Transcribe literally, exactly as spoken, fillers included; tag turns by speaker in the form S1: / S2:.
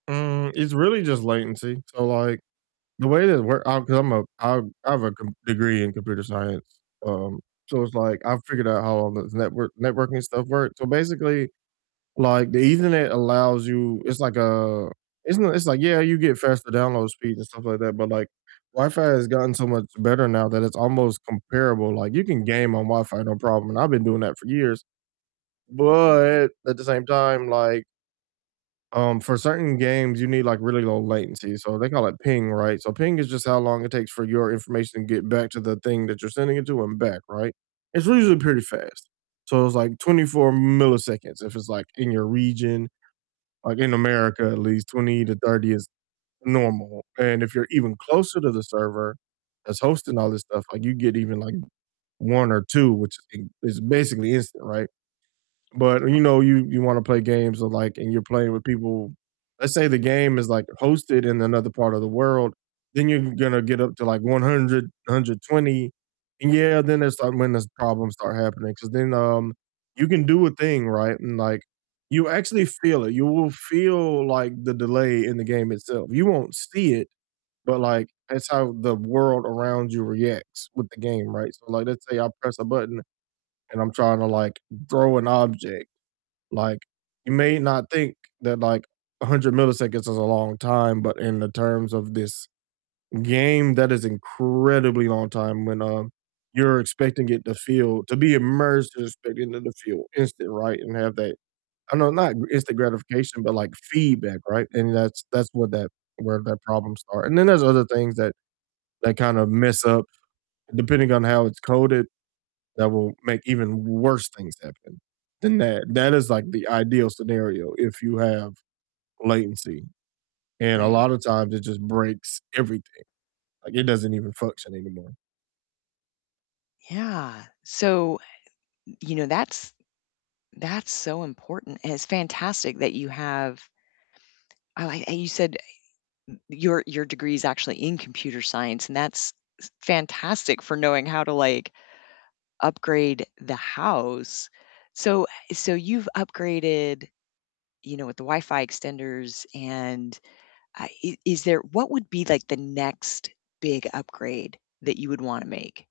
S1: Mm, it's really just latency so, like, the way that it work I 'cause I'm a I I have a com degree in computer science, um, so it's like I've figured out how all the network networking stuff works so, basically, like, the ethernet allows you It's like a it's n it's like, yeah, you get faster download speeds and stuff like that, but, like, Wi-Fi has gotten so much better now that it's almost comparable like, you can game on Wi-Fi, no problem, and I've been doing that for years. But at the same time, like um, for certain games you need, like, really low latency, so they can, like, ping, right? So, ping is just how long it takes for your information to get back to the thing that you're sending it to and back, right? It's usually pretty fast. So, it's, like, twenty-four milliseconds if it's, like, in your region, like, in America at least twenty to thirty is normal and if you're even closer to the server that's hosting all this stuff, like, you get even, like, one or two, which is is basically instant, right? But you
S2: Oh.
S1: know, you you wanna play games or like, and you're playing with people Let's say the game is like hosted in another part of the world, then you're gonna get up to like one-hundred, hundred twenty and yeah, then that's, like, when the problems start happening 'cause then, um, you can do a thing, right? And, like, you actually feel it, you will feel, like, the delay in the game itself you won't see it, but, like, that's how the world around you reacts with the game, right? So, like, let's say I press a button and I'm trying to, like, throw an object, like, you may not think that, like, a hundred milliseconds is a long time, but in the terms of this game, that is incredibly long time when, um, you're expecting it to feel to be immersed and expecting it to feel instant, right? And have that I know not gr instant gratification, but like feedback, right? And that's that's what that where that problem start, and then there's other things that that kind of mess up depending on how it's coded that will make even worse things happen than that that is, like, the ideal scenario if you have latency and a
S2: Right.
S1: lotta times it just breaks everything, like, it doesn't even function anymore.
S2: Yeah, so, y you know, that's that's so important, and it's fantastic that you have I like and you said n your your degree's actually in computer science, and that's s fantastic for knowing how to, like, upgrade the house, so so you've upgraded, you know, with the Wi-Fi extenders, and, uh, i is there What would be, like, the next big upgrade that you would wanna make?